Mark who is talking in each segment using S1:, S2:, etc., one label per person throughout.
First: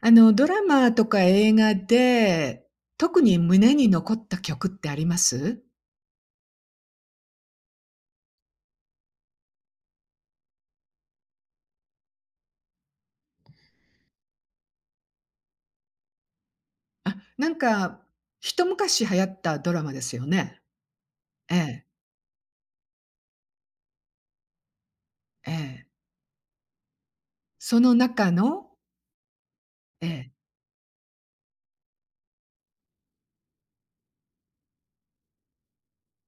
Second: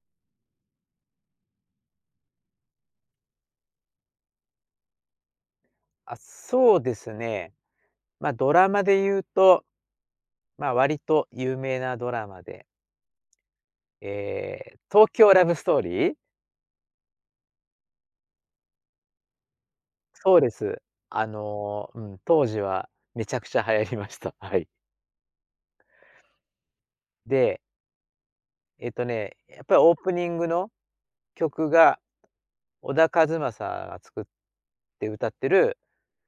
S1: あの、ドラマとか映画で、特に胸に残った曲ってあります？
S2: あ、そうですね。まあ、ドラマで言うと、まあ、割と有名なドラマで、ええ、東京ラブストーリー？
S1: あ、なんか、一昔流行ったドラマですよ
S2: そうで
S1: ね？
S2: す。
S1: ええ、
S2: うん、当時はめちゃくちゃ流行りました。はい。
S1: ええ。
S2: で、
S1: その中の
S2: やっぱりオー
S1: え
S2: プニ
S1: え、
S2: ングの曲が、小田和正が作って歌ってる、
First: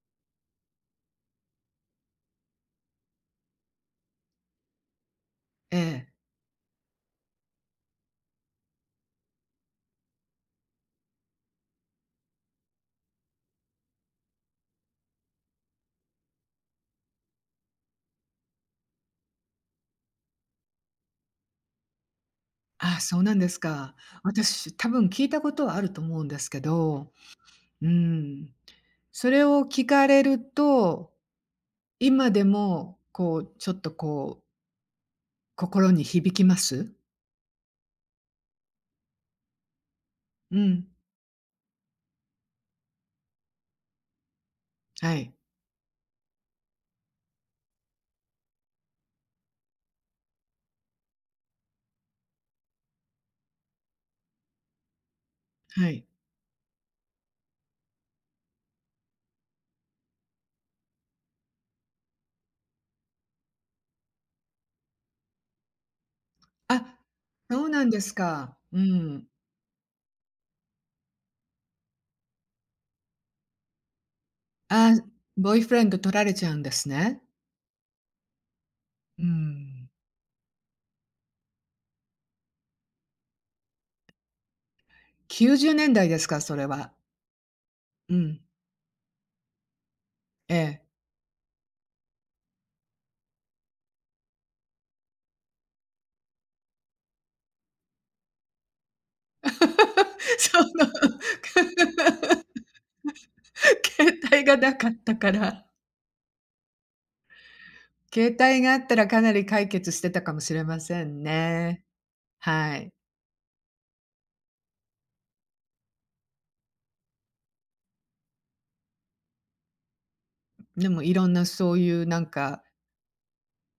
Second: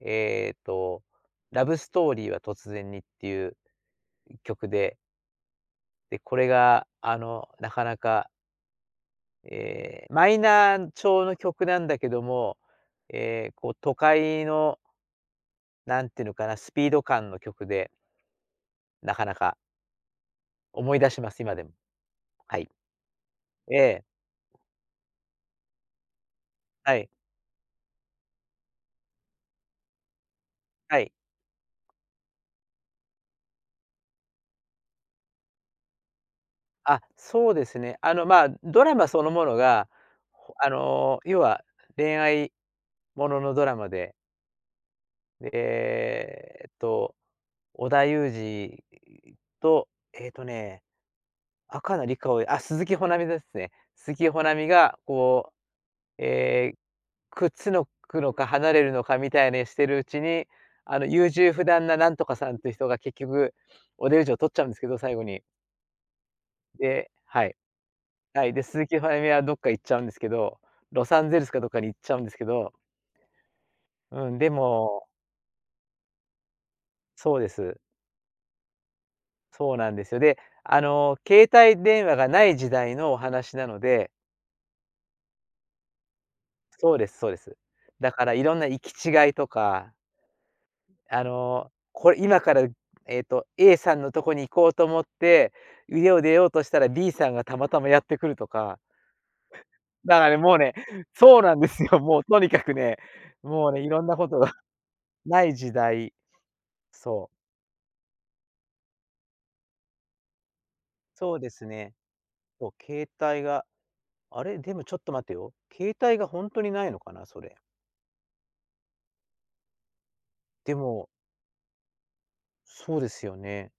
S2: えっと、ラブストーリーは突然にっていう曲で、
S1: ええ。
S2: で、これがなかなかえーマイナー調の曲なんだけども、えこう都会の、なんていうのかな、スピード感の曲で、なかなか思い出します、今でも。はい。
S1: ああ、そうなんです
S2: え
S1: か。
S2: え、
S1: 私、多分聞いたことはあると思うんですけ
S2: はい、
S1: ど、うーん。それを聞かれる
S2: はい。
S1: と、今でも、こう、ちょっとこう、心に響きます？
S2: あ、そうですね。まあ、ドラマそのものが、ほ
S1: う
S2: あ
S1: ん。
S2: のー、要は恋愛もののドラマで、
S1: はい。
S2: で、織田裕二と、えーっとね、赤なりかおあ、鈴木保奈美ですね。鈴木保奈美がこ
S1: はい。
S2: うえーくっつのくのか離れるのかみたいにしてるうちに、あの、優柔不断ななんとかさんっていう人が結局おデブを取っちゃうんですけど、最後に。
S1: あ、
S2: ではい。
S1: そうなんです
S2: はい、
S1: か。
S2: で、
S1: う
S2: 鈴木ファイ
S1: ん。
S2: 美はどっか行っちゃうんですけど、ロサンゼルスかどっかに行っちゃうんですけど、うん、で
S1: あ、
S2: も
S1: ボーイフレンド取られちゃうんですね。
S2: そうです。
S1: う
S2: そう
S1: ん。
S2: なんですよ。で、あの、携帯電話がない時代のお話なので
S1: 90年代ですか、それは。
S2: そうですそうです。だ
S1: う
S2: から
S1: ん。
S2: いろんな行き違いとか
S1: ええ。
S2: あの、これ今から、A さんのとこに行こうと思って、家を出ようとしたら B さんがたまたまやってくるとか。だからね、も
S1: そ
S2: う
S1: の
S2: ね、そうなんですよ。もうとにかくね、もうね、いろん
S1: 携
S2: なこと
S1: 帯
S2: が
S1: がなかったか
S2: ない
S1: ら。
S2: 時代。そう。
S1: 携帯があったらかなり解決してたかもしれません
S2: そうです
S1: ね。
S2: ね。そ
S1: は
S2: う、
S1: い。
S2: 携帯が、あれ、でもちょっと待てよ。携帯がほんとにないのかな、それ。で
S1: でも
S2: も、
S1: いろんなそういうなんか、
S2: そうですよね。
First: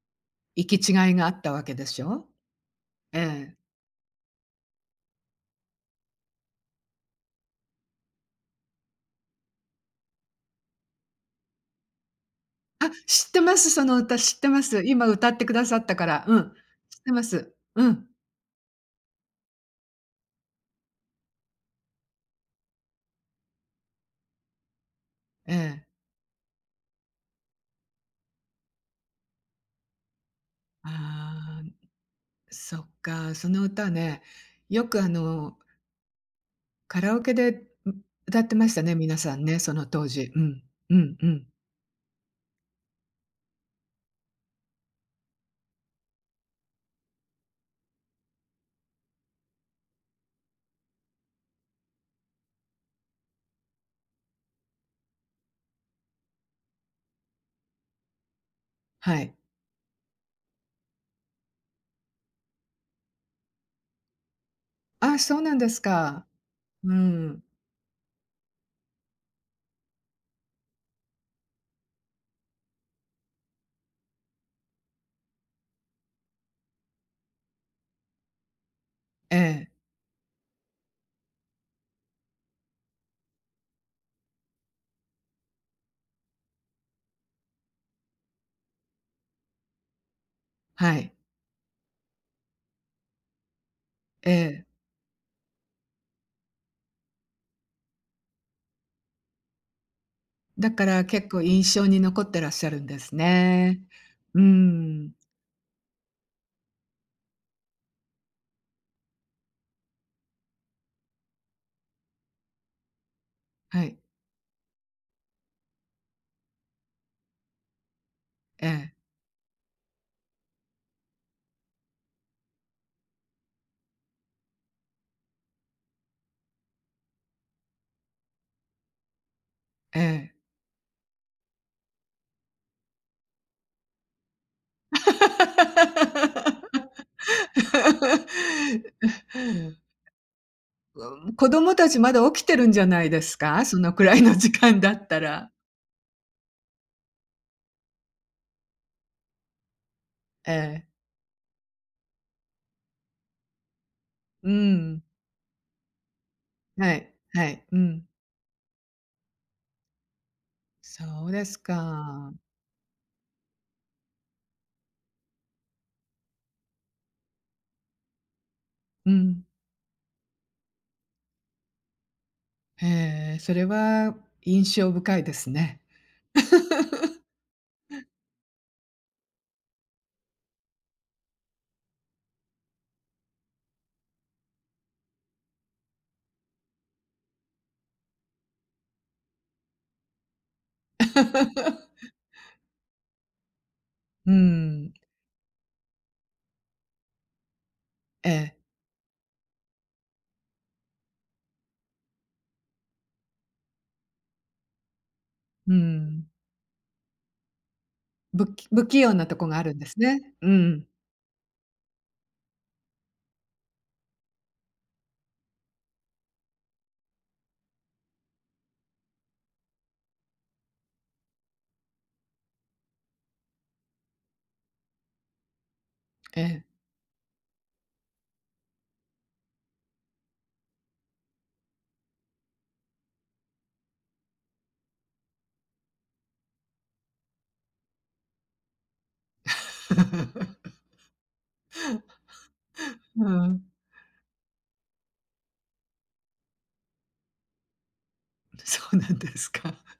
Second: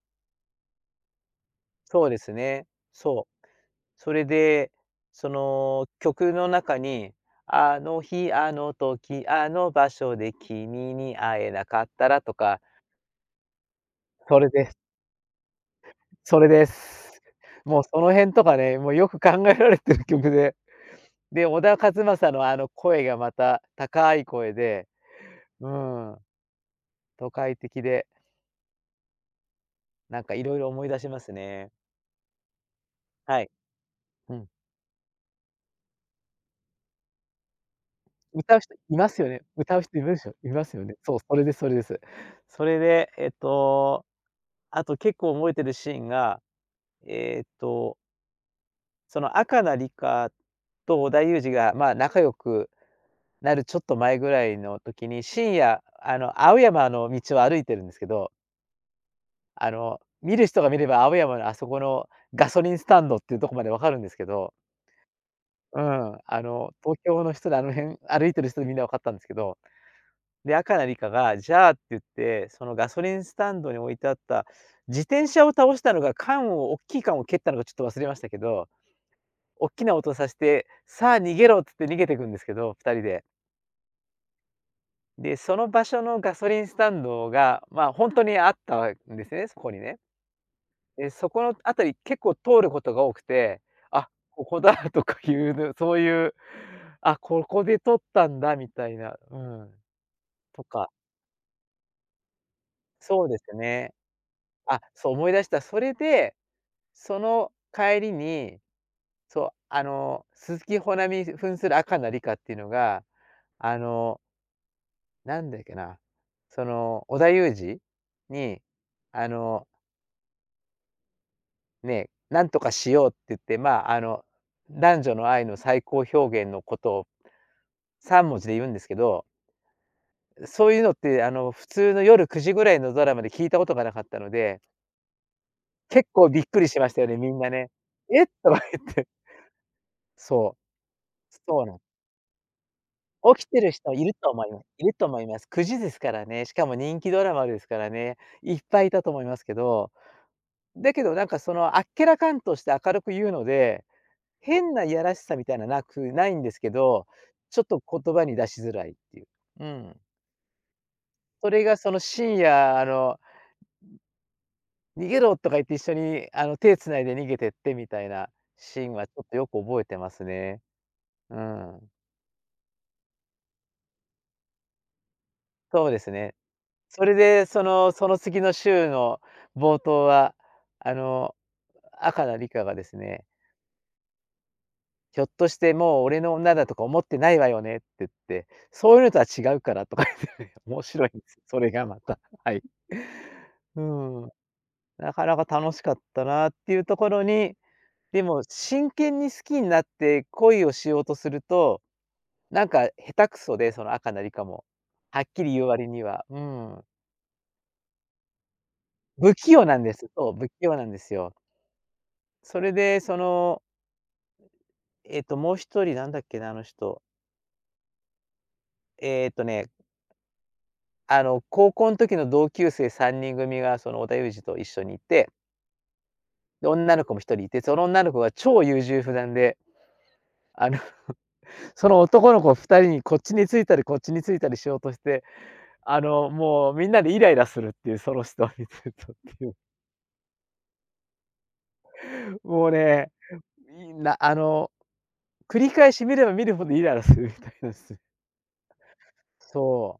S1: 行き違いがあったわけでし
S2: そうで
S1: ょ？
S2: すね。そう。
S1: ええ。
S2: それで、その曲の中に、あの日、あの時、あの場所で君に会えなかったらとか
S1: あ、知ってます、その歌知っ
S2: そ
S1: て
S2: れ
S1: ま
S2: です。
S1: す。今歌ってくださったから。う
S2: それ
S1: ん。
S2: で
S1: 知って
S2: す。
S1: ます。
S2: もう
S1: う
S2: そ
S1: ん。
S2: の辺とかね、もうよく考えられてる曲で。で、小田和正のあの声がまた高い声で、
S1: え
S2: う
S1: え。
S2: ん、都会的で、なんかいろいろ思い出します
S1: ああ、
S2: ね。
S1: そっか、
S2: は
S1: そ
S2: い。
S1: の歌ね、
S2: うん。
S1: よくあの、カラオケで、歌って
S2: 歌う
S1: ま
S2: 人
S1: したね、
S2: いま
S1: 皆
S2: すよ
S1: さ
S2: ね。
S1: んね、そ
S2: 歌う
S1: の
S2: 人い
S1: 当
S2: るでし
S1: 時。
S2: ょ、
S1: う
S2: い
S1: ん。
S2: ますよね。
S1: う
S2: そ
S1: ん
S2: う、
S1: う
S2: それ
S1: ん。
S2: ですそれです。それで、あと結構覚えてるシーンが、えっと、その赤名リカと織田裕二が、まあ、仲良くなるちょっと前ぐらいの時に、深夜、あの、青山の道を歩いてるんですけど、
S1: はい。
S2: あの、見る人が見れば青山のあそこのガソリンスタンドっていうとこまで分かるんですけど、
S1: あ、そうなんで
S2: う
S1: す
S2: ん、
S1: か。
S2: あの、
S1: う
S2: 東京の
S1: ん。
S2: 人であの辺歩いてる人でみんな分かったんですけど、で、赤なリカが「じゃあ」って言って、そのガソリンスタンドに置いてあった自転車を倒したのが、缶を大きい缶を蹴ったのかちょっと忘れましたけど、
S1: え
S2: 大
S1: え、
S2: きな音をさして、「さあ逃げろ」って言って逃げてくんですけど、2人で。で、その場所のガソリンスタンドが、まあ、ほんとにあったんですね、そこにね。
S1: は
S2: で、
S1: い。
S2: そこの辺り結構通ることが多くて、あ、
S1: え
S2: ここ
S1: え。
S2: だとかいうのそういう、あ、ここで撮ったんだみたいな、うん、と
S1: だか
S2: か
S1: ら結構印象に残ってらっしゃるんです
S2: そうです
S1: ね。
S2: ね。
S1: う
S2: あ、そ
S1: ん。
S2: う、思い出した。それで、その帰りに、そう、あの、鈴木保奈美扮する赤なリカっていうのが、あ
S1: はい。
S2: の、なんだっけな、その、織田裕二に、
S1: ええ、
S2: あの、ね、「なんとかしよう」って言って、まあ、あの、男女の愛の最高表現のことを3文字で言うんですけど、
S1: ええ。
S2: そういうのって、あの、普通の夜9時ぐらいのドラマで聞いたことがなかったので、結構びっくりしましたよね、みんなね。「えっ？」とか言って。そう、
S1: 子
S2: そうな
S1: 供
S2: ん
S1: たちまだ起きてるんじゃないです
S2: 起きて
S1: か？
S2: る
S1: そ
S2: 人
S1: のく
S2: いる
S1: らい
S2: と
S1: の
S2: 思
S1: 時
S2: います。
S1: 間
S2: い
S1: だ
S2: ると
S1: った
S2: 思います。
S1: ら。
S2: 9時ですからね、しかも人気ドラマですからね、いっぱいいたと思いますけど、
S1: ええ、
S2: だけどなんかそのあっけらかんとして明るく言うので、
S1: う
S2: 変ない
S1: ん。
S2: やらしさみたいななくないんですけ
S1: は
S2: ど、
S1: い、は
S2: ちょ
S1: い、
S2: っ
S1: う
S2: と
S1: ん。
S2: 言葉に出しづらいっていう。うん。
S1: そうで
S2: そ
S1: す
S2: れがその
S1: か。
S2: 深夜、あの「逃げろ」とか言って一緒にあの手つないで逃げてってみたいなシーンは
S1: う
S2: ちょっと
S1: ん。
S2: よく覚えてますね。うん。
S1: へえ、それは印象深いですね。
S2: そうですね。それで、その、その次の週の冒頭は、あの、赤なリカがですね、「ひょっとしてもう俺の女だとか思ってないわよね」って言って、「そういうのとは違うから」とか言ってね、面白いんです。それがま た、はい。うん、
S1: うん、
S2: なかなか楽しかったなっていうところに、で
S1: え
S2: も
S1: え、
S2: 真剣に好きになって恋をしようとすると、なんか下手くそで、その赤なリカも、はっきり言う
S1: う
S2: 割には、
S1: ん。
S2: うん、
S1: 不器用な
S2: 不
S1: とこ
S2: 器
S1: があ
S2: 用
S1: る
S2: な
S1: ん
S2: ん
S1: で
S2: で
S1: す
S2: す。
S1: ね。
S2: そう、不
S1: う
S2: 器用な
S1: ん、
S2: んですよ。それで、その、もう一人なんだっけな、あの人。えっとね、あの、高校の時の同級生3人組が、その、織田裕二と一緒にいて、
S1: え
S2: で、
S1: え。
S2: 女の子も一人いて、その女の子が超優柔不断で、あの、その男の子2人にこっちについたりこっちについたりしようとして、あの、もうみんなでイライラするっていう、その人を見てるとっていう。もうね、
S1: うん、
S2: いなあの、繰り返し見れば見るほどイライラするみたいなんです。
S1: そうなんですか。
S2: そ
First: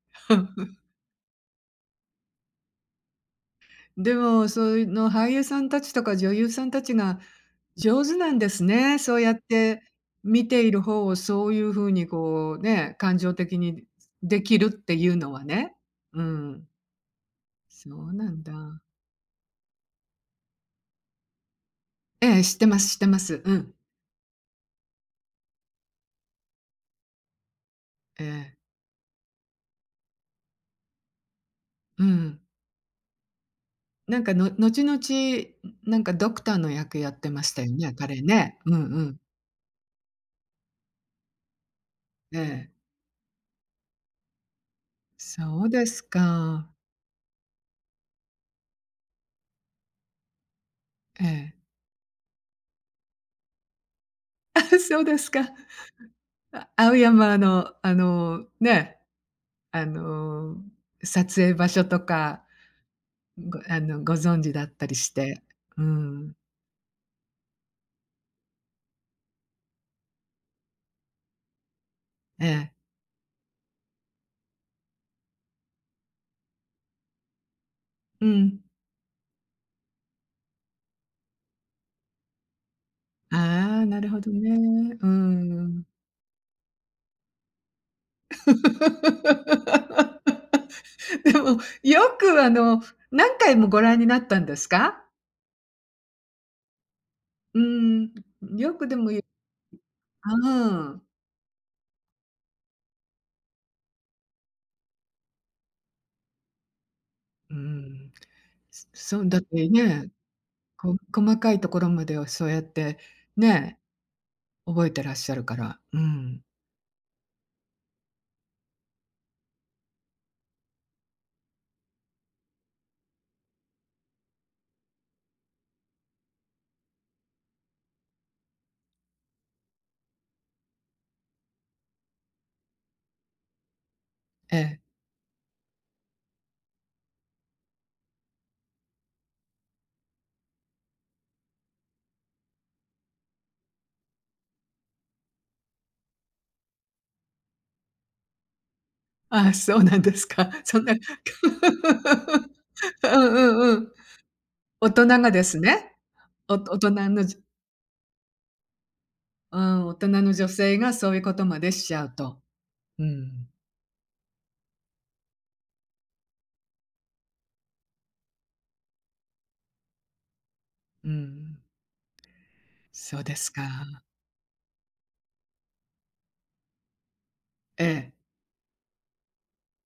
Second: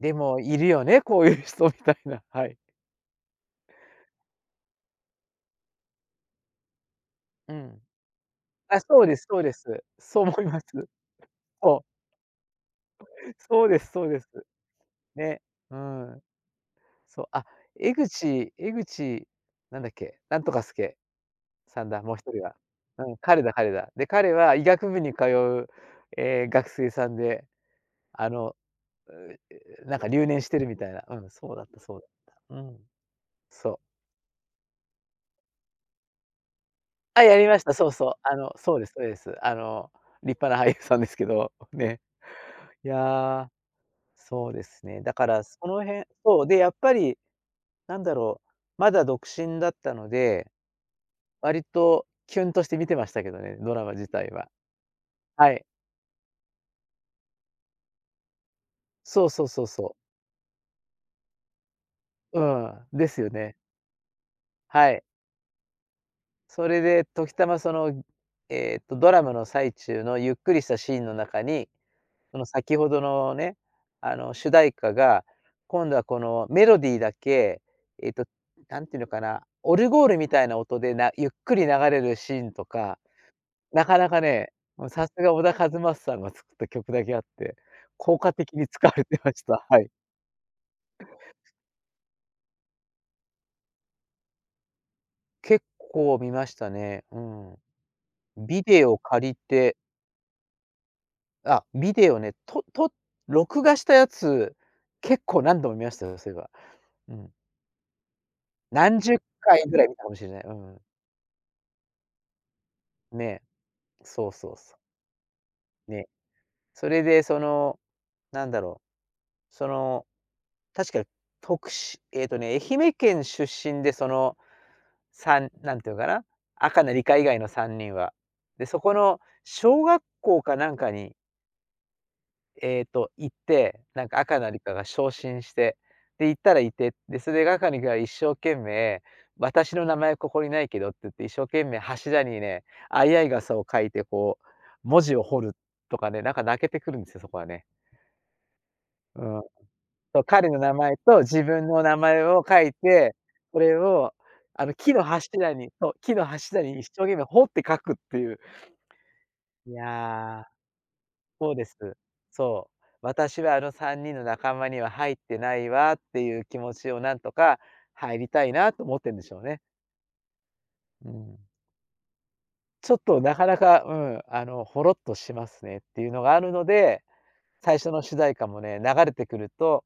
S2: う。でもいるよね、こういう人みたいな、はい。
S1: でも、そういうの俳優さんたちとか女優さんたちが
S2: うん。
S1: 上手なんです
S2: あ、
S1: ね。
S2: そう
S1: そ
S2: で
S1: う
S2: す
S1: やっ
S2: そうです。
S1: て
S2: そう思い
S1: 見
S2: ま
S1: て
S2: す。
S1: いる方をそういう
S2: そう。
S1: 風にこうね、感情的
S2: そうで
S1: に
S2: すそうです。
S1: できるっていうの
S2: ね。
S1: はね。
S2: う
S1: う
S2: ん。
S1: ん、
S2: そう、あ、
S1: そ
S2: 江
S1: うなん
S2: 口江
S1: だ。
S2: 口なんだっけ、なんとか助さんだ、もう一
S1: え
S2: 人
S1: え、知
S2: は。
S1: ってます知っ
S2: う
S1: て
S2: ん、
S1: ます。
S2: 彼
S1: う
S2: だ彼
S1: ん。
S2: だ。で、彼は医学部に通う、ええ、学生さんで、
S1: え
S2: あの、
S1: え、
S2: うう、なんか留年してるみたいな。うん、そうだったそう
S1: う
S2: だっ
S1: ん。
S2: た。うん。そう。
S1: なんか、の後々、なんかドクターの役やっ
S2: あ、
S1: て
S2: や
S1: ま
S2: り
S1: し
S2: ま
S1: た
S2: し
S1: よ
S2: た。そう
S1: ね、
S2: そう。
S1: 彼
S2: あの、
S1: ね。う
S2: そう
S1: ん
S2: です
S1: う
S2: そうで
S1: ん。
S2: す。あの、立派な俳優さんですけど、ね。
S1: ええ。
S2: いやそうですね。だからそ
S1: そう
S2: の
S1: です
S2: 辺そう、で、や
S1: か。
S2: っぱりなんだろう、まだ独身だったので、
S1: え
S2: 割
S1: え。
S2: とキュンとして見てましたけどね、ドラマ自体は。
S1: あ、そうですか。
S2: はい。
S1: あ青山のあの、ね
S2: そうそうそう
S1: あ
S2: そう。
S1: の、撮影場所と
S2: う
S1: か、
S2: ん、ですよね。
S1: ごあの、ご存知だった
S2: は
S1: り
S2: い。
S1: して。うん。
S2: それで時たまその、ドラマの最中のゆっくりしたシーンの中に、そ
S1: え
S2: の
S1: え。
S2: 先ほどのね、あの、主題歌が、今度はこのメロディーだけ、えっと、
S1: うん。
S2: なんていうのかな、オルゴールみたいな音でなゆっくり流れるシーンとか
S1: ああ、
S2: なか
S1: なる
S2: な
S1: ほ
S2: か
S1: ど
S2: ね、もう
S1: ね。う
S2: さすが小田和
S1: ん。
S2: 正さんが作った曲だけあって、効果的に使われてました。はい。
S1: でも、よくあの、何回もご覧になったんですか？
S2: 結構見ましたね。うん。
S1: うん。
S2: ビ
S1: よ
S2: デ
S1: くで
S2: オ
S1: もゆ
S2: 借りて、
S1: ああ。
S2: あ、ビデオね、とと録画したやつ、結構何度も見ましたよ、そういえば。うん。
S1: うん。そ
S2: 何十
S1: そうだっ
S2: 回
S1: て
S2: ぐらい見たか
S1: ね、
S2: もしれない。うん。
S1: 細かいところまではそうやって
S2: ね、
S1: ね、
S2: そうそうそう。
S1: 覚えてらっしゃるから。う
S2: ね。
S1: ん。
S2: それでその、なんだろう、その、確か、に徳しえっとね、愛媛県出身でその三なんていうのかな、赤の理科以外の3人は。で、そこの小学校かなんかに、行って、なんか赤の
S1: え
S2: 理科
S1: え。
S2: が昇進して、で、行ったらいて、で、それで赤の理科が一生懸命「私の名前ここにないけど」って言って、一生懸命柱にね、相合い傘を書いてこう文字を彫るとかね、なんか泣けてくるんですよ、そこはね。うん。
S1: ああ、そうなんで
S2: そう、
S1: す
S2: 彼
S1: か。
S2: の 名
S1: そんな
S2: 前 と自分の名前を書い
S1: う
S2: て、
S1: ん
S2: そ
S1: うん
S2: れ
S1: うん。
S2: を、
S1: 大
S2: 木の
S1: 人がで
S2: 柱
S1: す
S2: に
S1: ね。お大
S2: 一
S1: 人
S2: 生懸
S1: の
S2: 命
S1: じ
S2: 彫って書くっていう。
S1: う
S2: い
S1: ん、大人の
S2: や、
S1: 女性がそういうこと
S2: そう
S1: ま
S2: で
S1: でしち
S2: す。
S1: ゃうと。
S2: そう。
S1: う
S2: 私
S1: ん、
S2: はあの3人の仲間には入ってないわっていう気持ちをなんとか入りたいなと思ってんでしょうね。
S1: う
S2: うん。
S1: ん。
S2: ちょっ
S1: そ
S2: と
S1: うで
S2: なか
S1: す
S2: なか、
S1: か。
S2: ほろっとしますねっていうのがあるので、最
S1: え
S2: 初の
S1: え。
S2: 主題歌もね、流れてくると、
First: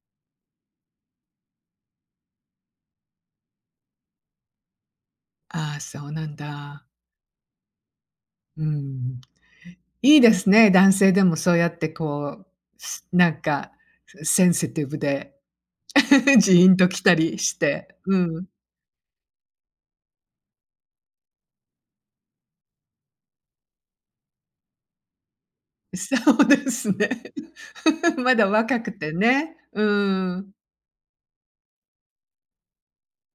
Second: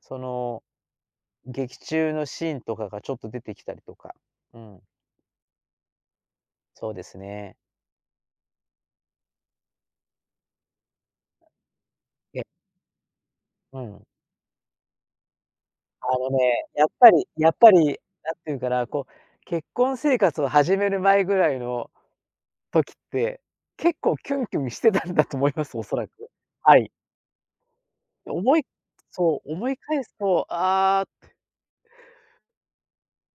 S2: その劇中のシーンとかがちょっと出てきたりとか、うん、
S1: ああ、そうなんだ。
S2: そうですね。
S1: うん。いいですね、男性でもそうやって
S2: え、
S1: こう、なんか、
S2: うん。
S1: センシティブで、
S2: あの
S1: ジ
S2: ね、
S1: ーン
S2: や
S1: と
S2: っ
S1: 来
S2: ぱ
S1: た
S2: り
S1: り
S2: やっ
S1: し
S2: ぱり、
S1: て。
S2: なん
S1: うん。
S2: ていうかな、こう、結婚生活を始める前ぐらいの時って、結構キュンキュンしてたんだと思います、おそらく。
S1: そうで
S2: は
S1: す
S2: い。
S1: ね。まだ
S2: 思い
S1: 若くて
S2: そう、
S1: ね。
S2: 思い
S1: う
S2: 返すと、
S1: ん。
S2: ああ、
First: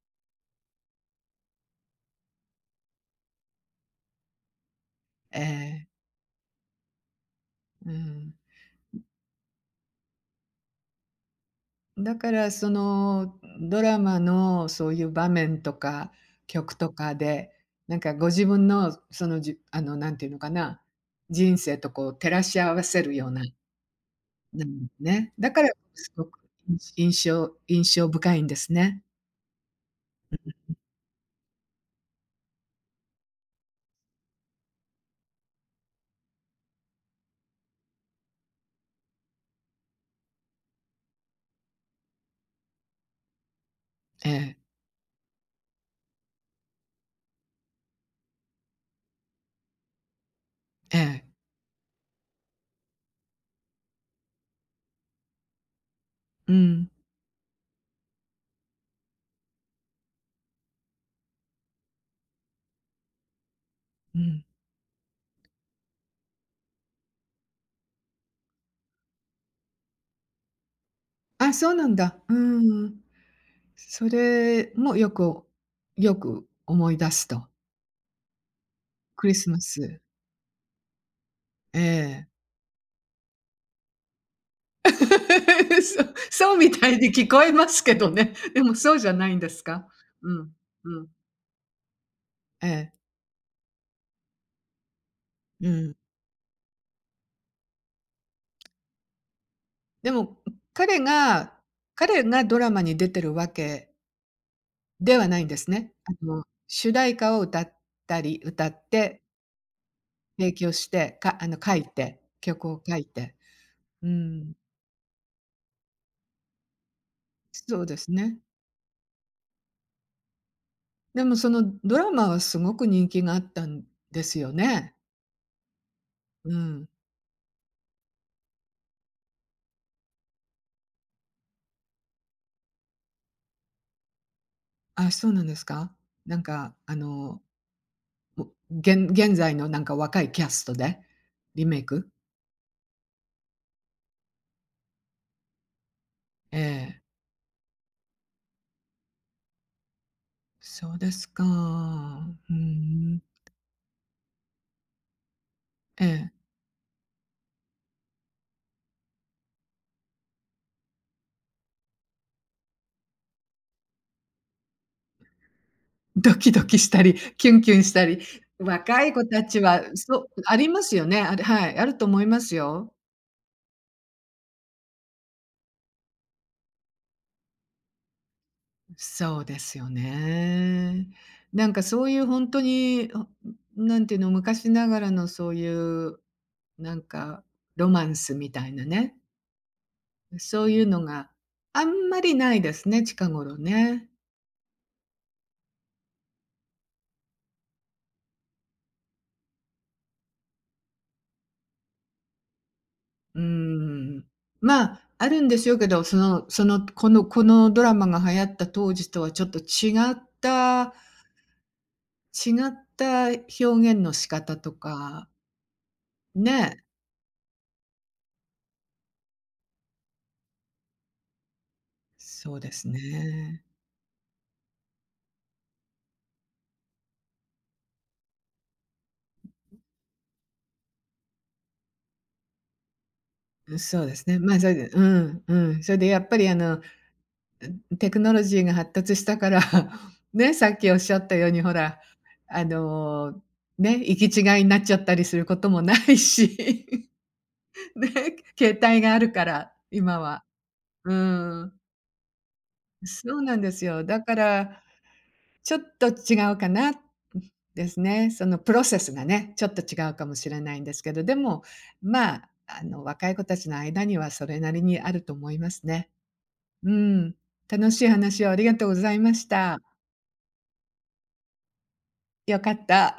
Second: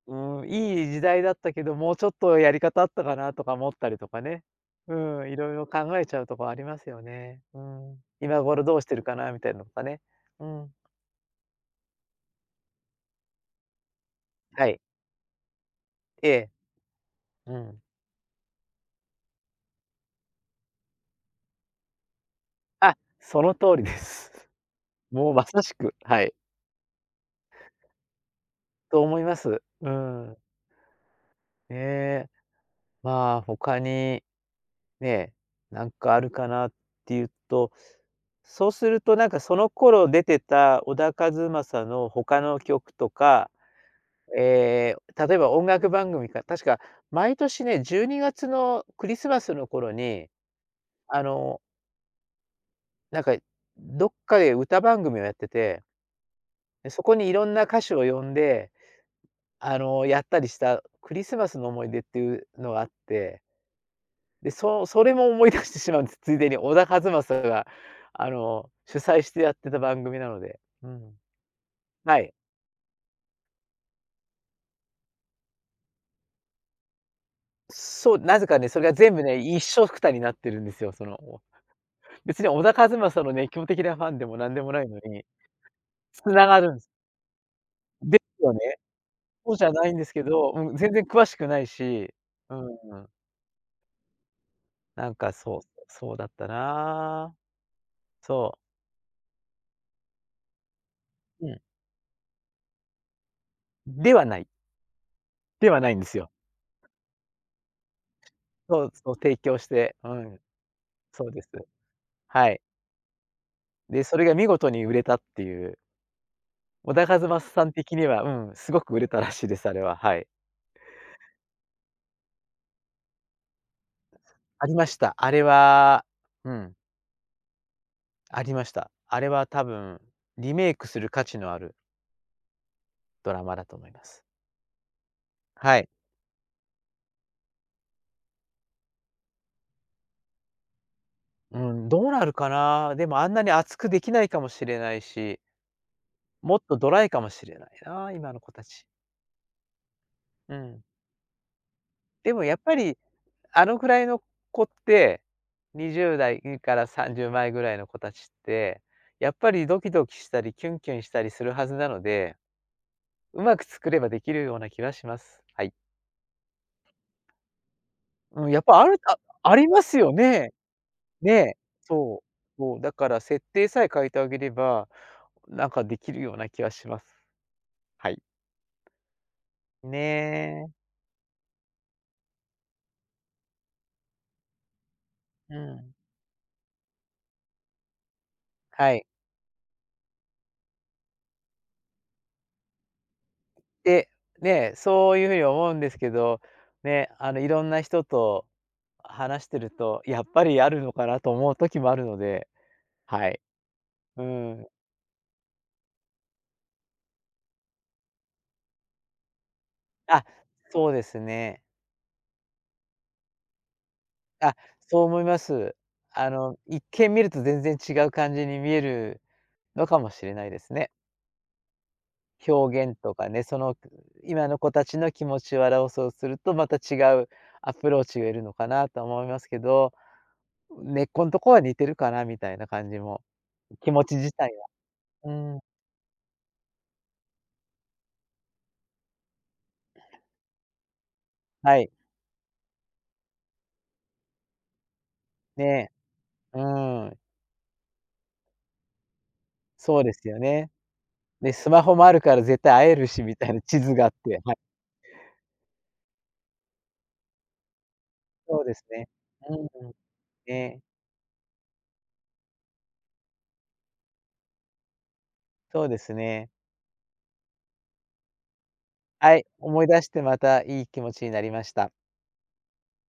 S2: うん、いい時代だったけど、もうちょっとやり方あったかなとか思ったりとかね。うん、い
S1: え
S2: ろいろ
S1: え、
S2: 考えちゃうとこありますよね。う
S1: う
S2: ん。
S1: ん。
S2: 今頃どうしてるかなみたいなのとかね。うん。
S1: だからそのドラマ
S2: は
S1: の
S2: い。
S1: そういう場面とか
S2: ええ。
S1: 曲とかで、
S2: うん。
S1: なんかご自分のその、あのなんていうのかな、人生とこう照らし合わ
S2: あ、
S1: せるような、
S2: その通りです。もうま
S1: だか
S2: さ
S1: ら
S2: しく、
S1: す
S2: は
S1: ご
S2: い。
S1: く印象深いんですね。
S2: と思います。うん。ねえ。まあ、他にね、なんかあるかなっていうと、そうするとなんかその頃出てた小田和正の他の曲とか、
S1: ええ、
S2: えー例えば音楽番組か確か毎年ね、12月のクリスマスの頃に、
S1: え
S2: あ
S1: え。
S2: の、なんか、どっかで歌番組をやってて、
S1: うん、
S2: で、そこにいろんな歌手を呼んで、やったりしたクリスマスの思い出っていうのがあって、
S1: うん。
S2: で、それも思い出してしまうんです。ついでに小田和正が、主催してやってた番組なので。うん。
S1: あ、そうなん
S2: は
S1: だ。う
S2: い。
S1: ん。それもよくよく思い出すと。
S2: そう、なぜかね、それが全部
S1: クリ
S2: ね、
S1: スマ
S2: 一緒
S1: ス。
S2: くたになってるんですよ、その、
S1: ええ。
S2: 別に小田和正の熱狂的なファンでもなんでもないのに、
S1: そう、
S2: 繋
S1: そう
S2: が
S1: み
S2: るん
S1: た
S2: す。
S1: いに聞こえますけど
S2: で
S1: ね。
S2: す よね。
S1: でもそうじゃないんで
S2: そう
S1: す
S2: じゃな
S1: か？
S2: いんですけ
S1: うん、
S2: ど、うん、全
S1: う
S2: 然
S1: ん。
S2: 詳しくないし、うん
S1: ええ、
S2: うん、なんかそう、
S1: うん。
S2: そうだったな。そ
S1: でも、彼
S2: う、う
S1: が
S2: ん。
S1: 彼がドラマに出てるわけ
S2: ではない、
S1: ではないんです
S2: ではな
S1: ね。
S2: いんで
S1: あ
S2: すよ。
S1: の、主題歌を歌
S2: そ
S1: っ
S2: うそう、
S1: て
S2: 提供して、うん、
S1: 提供して、
S2: そう
S1: か
S2: で
S1: あ
S2: す。
S1: の、書いて、
S2: はい。
S1: 曲を書いて。
S2: で、
S1: う
S2: それが見
S1: ん、
S2: 事に売れたっていう、小田和正さん
S1: そう
S2: 的
S1: で
S2: に
S1: す
S2: は、
S1: ね。
S2: うん、すごく売れたらしいです、あれは、はい。
S1: でもそのドラマはすごく人気があったんですよ
S2: ありま
S1: ね。
S2: した。あれは、う
S1: う
S2: ん、
S1: ん。
S2: ありました。あれは多分、リメイクする価値のあるドラマだと思います。
S1: あ、そうなんです
S2: はい。
S1: か？なんかあのもう現在のなんか若いキャストで
S2: う
S1: リメイ
S2: ん、ど
S1: ク？
S2: うなるかな。でもあんなに熱くできないかもしれないし、も
S1: え
S2: っとド
S1: え、
S2: ライかもしれないな、今の子たち。うん。
S1: そうですか。
S2: でも
S1: う
S2: やっぱり、
S1: ん。
S2: あのくらいの子って、
S1: ええ。
S2: 20代から30前ぐらいの子たちって、やっぱりドキドキしたり、キュンキュンしたりするはずなので、うまく作ればできるような気はします。はい。
S1: ドキドキしたり、キュンキュンしたり、
S2: うん、やっぱある
S1: 若い
S2: あ
S1: 子た
S2: あ
S1: ち
S2: りま
S1: は
S2: すよ
S1: そう、
S2: ね。
S1: ありますよね。
S2: ね
S1: あれ
S2: え。
S1: はい、あると思
S2: そ
S1: い
S2: う。
S1: ます
S2: そう、だ
S1: よ。
S2: から設定さえ変えてあげればなんかできるような気はします。はい。
S1: そうですよ
S2: ねえ。
S1: ね。なんかそういうほんとに、あ、なんていうの、昔ながらのそう
S2: う
S1: い
S2: ん。
S1: う、なんかロマンスみたいな
S2: はい。
S1: ね、そういうのがあんまりないですね、近頃ね。
S2: で、ね、そういうふうに思うんですけど、ね、いろんな人と話してると、やっぱりあるのかなと思う時もあるので、は
S1: う
S2: い。
S1: ー
S2: う
S1: ん。
S2: ん。
S1: まあ、あるんでしょうけど、このドラマが流行った当時とはちょっと
S2: あ、そ
S1: た
S2: うですね。
S1: 違った表現の仕方
S2: あ、
S1: と
S2: そう思い
S1: か、
S2: ます。
S1: ね。
S2: 一見見ると全然違う感じに見えるのかもしれないですね。
S1: そう
S2: 表
S1: です
S2: 現とかね、そ
S1: ね。
S2: の今の子たちの気持ちを表そうすると、また違うアプローチがいるのかなと思いますけど、根っこんとこは似てるかなみたいな感じも、
S1: うん、
S2: 気
S1: そ
S2: 持
S1: うで
S2: ち
S1: す
S2: 自
S1: ね。
S2: 体
S1: まあ、
S2: は。
S1: それでうん、う
S2: うん、
S1: ん。それでやっぱりあの、ん、テクノロジーが発達したから、ね、さっきおっしゃったようにほ
S2: はい、
S1: ら、あの、ね、行き違いになっちゃったりすることも
S2: ね
S1: ないし、
S2: え、うん、
S1: ね、携帯があるから、
S2: そうで
S1: 今
S2: すよ
S1: は。
S2: ね。
S1: う
S2: で、ス
S1: ん、
S2: マホもあるから絶対会えるし
S1: そ
S2: み
S1: う
S2: たい
S1: なん
S2: な
S1: で
S2: 地
S1: す
S2: 図
S1: よ。
S2: があっ
S1: だか
S2: て、はい、
S1: ら、ちょっと違うかな、ん、ですね。その
S2: そう
S1: プ
S2: で
S1: ロ
S2: す
S1: セ
S2: ね。
S1: スがね、
S2: う
S1: ちょっと
S2: ん、
S1: 違うかもしれない
S2: ね、
S1: んですけど、でも、まあ、あの、若い子たちの間にはそれなりにあると思いま
S2: そ
S1: す
S2: うで
S1: ね。
S2: すね。
S1: うん。楽しい話をありがとうございま
S2: はい、
S1: した。
S2: 思い出してまたいい気持ちになりました。
S1: よかった。